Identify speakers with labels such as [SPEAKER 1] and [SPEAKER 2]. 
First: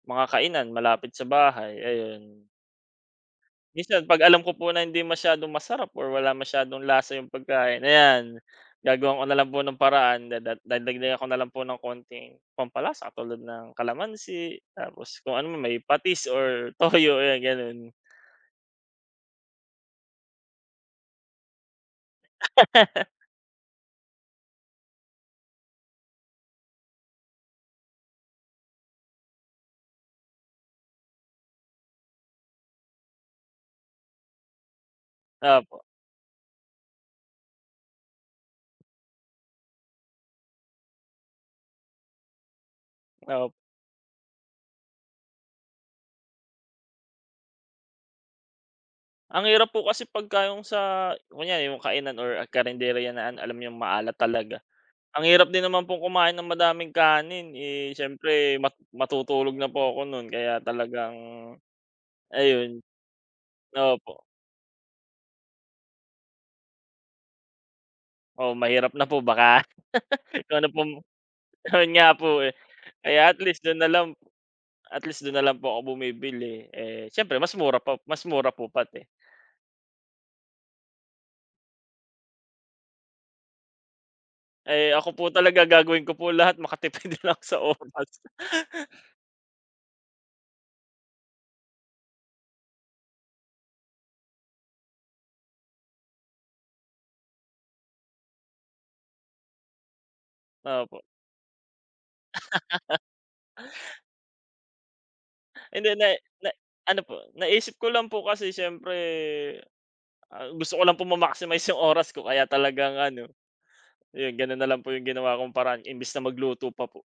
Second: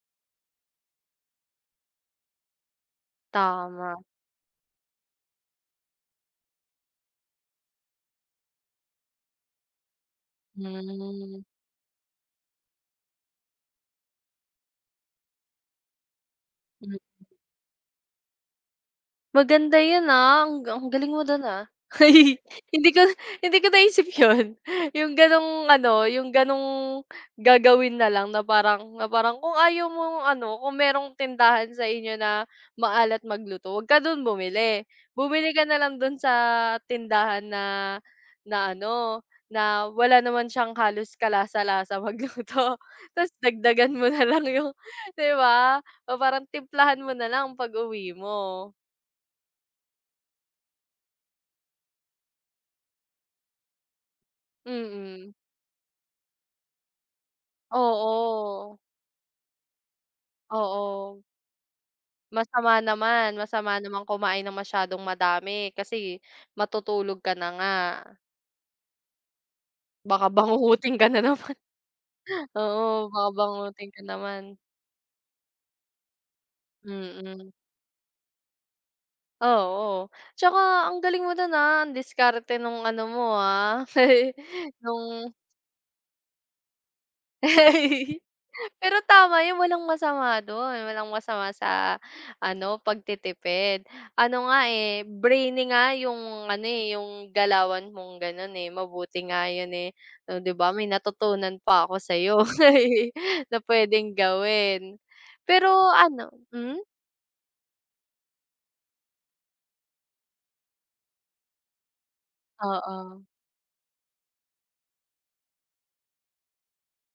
[SPEAKER 1] Mga kainan, malapit sa bahay ayun.
[SPEAKER 2] Tama.
[SPEAKER 1] Minsan 'pag alam ko po na hindi masyadong masarap or wala masyadong lasa 'yong pagkain, ayan, gagawan ko na lang po ng paraan. Dadag dadagdagan ko na
[SPEAKER 2] Hmm.
[SPEAKER 1] lang po ng konting pampalasa, katulad ng kalamansi tapos kung ano may patis or
[SPEAKER 2] Mm.
[SPEAKER 1] toyo, ayan gano'n.
[SPEAKER 2] Maganda yun, ah, ang ang galing mo dun, ah, hindi ko, hindi ko naisip yun, yung ganong ano yung ganong gagawin na lang na parang na parang kung ayaw mong ano, kung merong tindahan sa inyo na maalat magluto, wag ka dun bumili. Bumili ka na
[SPEAKER 1] Opo.
[SPEAKER 2] lang dun sa tindahan na, na ano, na wala naman siyang halos kalasa-lasa magluto, tas
[SPEAKER 1] Op
[SPEAKER 2] dagdagan mo nalang yung di ba? Parang timplahan mo na lang pag uwi mo.
[SPEAKER 1] Ang hirap po kasi pag ka yong sa, kunyari yung kainan or karenderya na, an alam yung maalat talaga. Ang
[SPEAKER 2] Mm.
[SPEAKER 1] hirap din naman pong kumain ng madaming kanin, eh, siyempre mat
[SPEAKER 2] Oo.
[SPEAKER 1] matutulog na po ako nun kaya talagang,
[SPEAKER 2] Oo. Masama
[SPEAKER 1] ayun.
[SPEAKER 2] naman masama naman
[SPEAKER 1] Opo.
[SPEAKER 2] kumain ng masyadong madami, kasi matutulog ka na nga.
[SPEAKER 1] Oo, mahirap na po baka
[SPEAKER 2] Baka
[SPEAKER 1] ikaw na
[SPEAKER 2] bangungutin
[SPEAKER 1] pong
[SPEAKER 2] ka na naman,
[SPEAKER 1] ayon nga po, eh.
[SPEAKER 2] oo baka
[SPEAKER 1] Kaya, at least dun na
[SPEAKER 2] bangungutin ka
[SPEAKER 1] lang
[SPEAKER 2] naman.
[SPEAKER 1] at least dun na lang po ako bumibili, eh, siyempre
[SPEAKER 2] Mm.
[SPEAKER 1] mas mura pa, mas mura po pati.
[SPEAKER 2] Ah, oo, tsaka ang galing mo dun, ah, ang diskarte nung ano mo, ah,
[SPEAKER 1] Eh, ako po
[SPEAKER 2] nung
[SPEAKER 1] talaga gagawin ko po lahat makatipid lang ako sa oras.
[SPEAKER 2] Pero tama 'yon, walang masama dun. Walang masama sa ano, pagtitipid ano nga, eh, brainy nga yung ano, eh, yung galawan mong ganon, eh. Mabuti nga yun, eh, di ba may
[SPEAKER 1] Opo.
[SPEAKER 2] natutunan pa ako sa'yo, na pwedeng gawin. Pero
[SPEAKER 1] Hindi, na, eh
[SPEAKER 2] ano
[SPEAKER 1] na
[SPEAKER 2] hmm?
[SPEAKER 1] ano po, naisip ko lang po kasi siyempre ah, gusto ko lang po ma-maximize yung oras ko, kaya talagang
[SPEAKER 2] Oo.
[SPEAKER 1] ano, yun, ganon na lang po yung ginawa kong paraan, imbes na magluto pa po.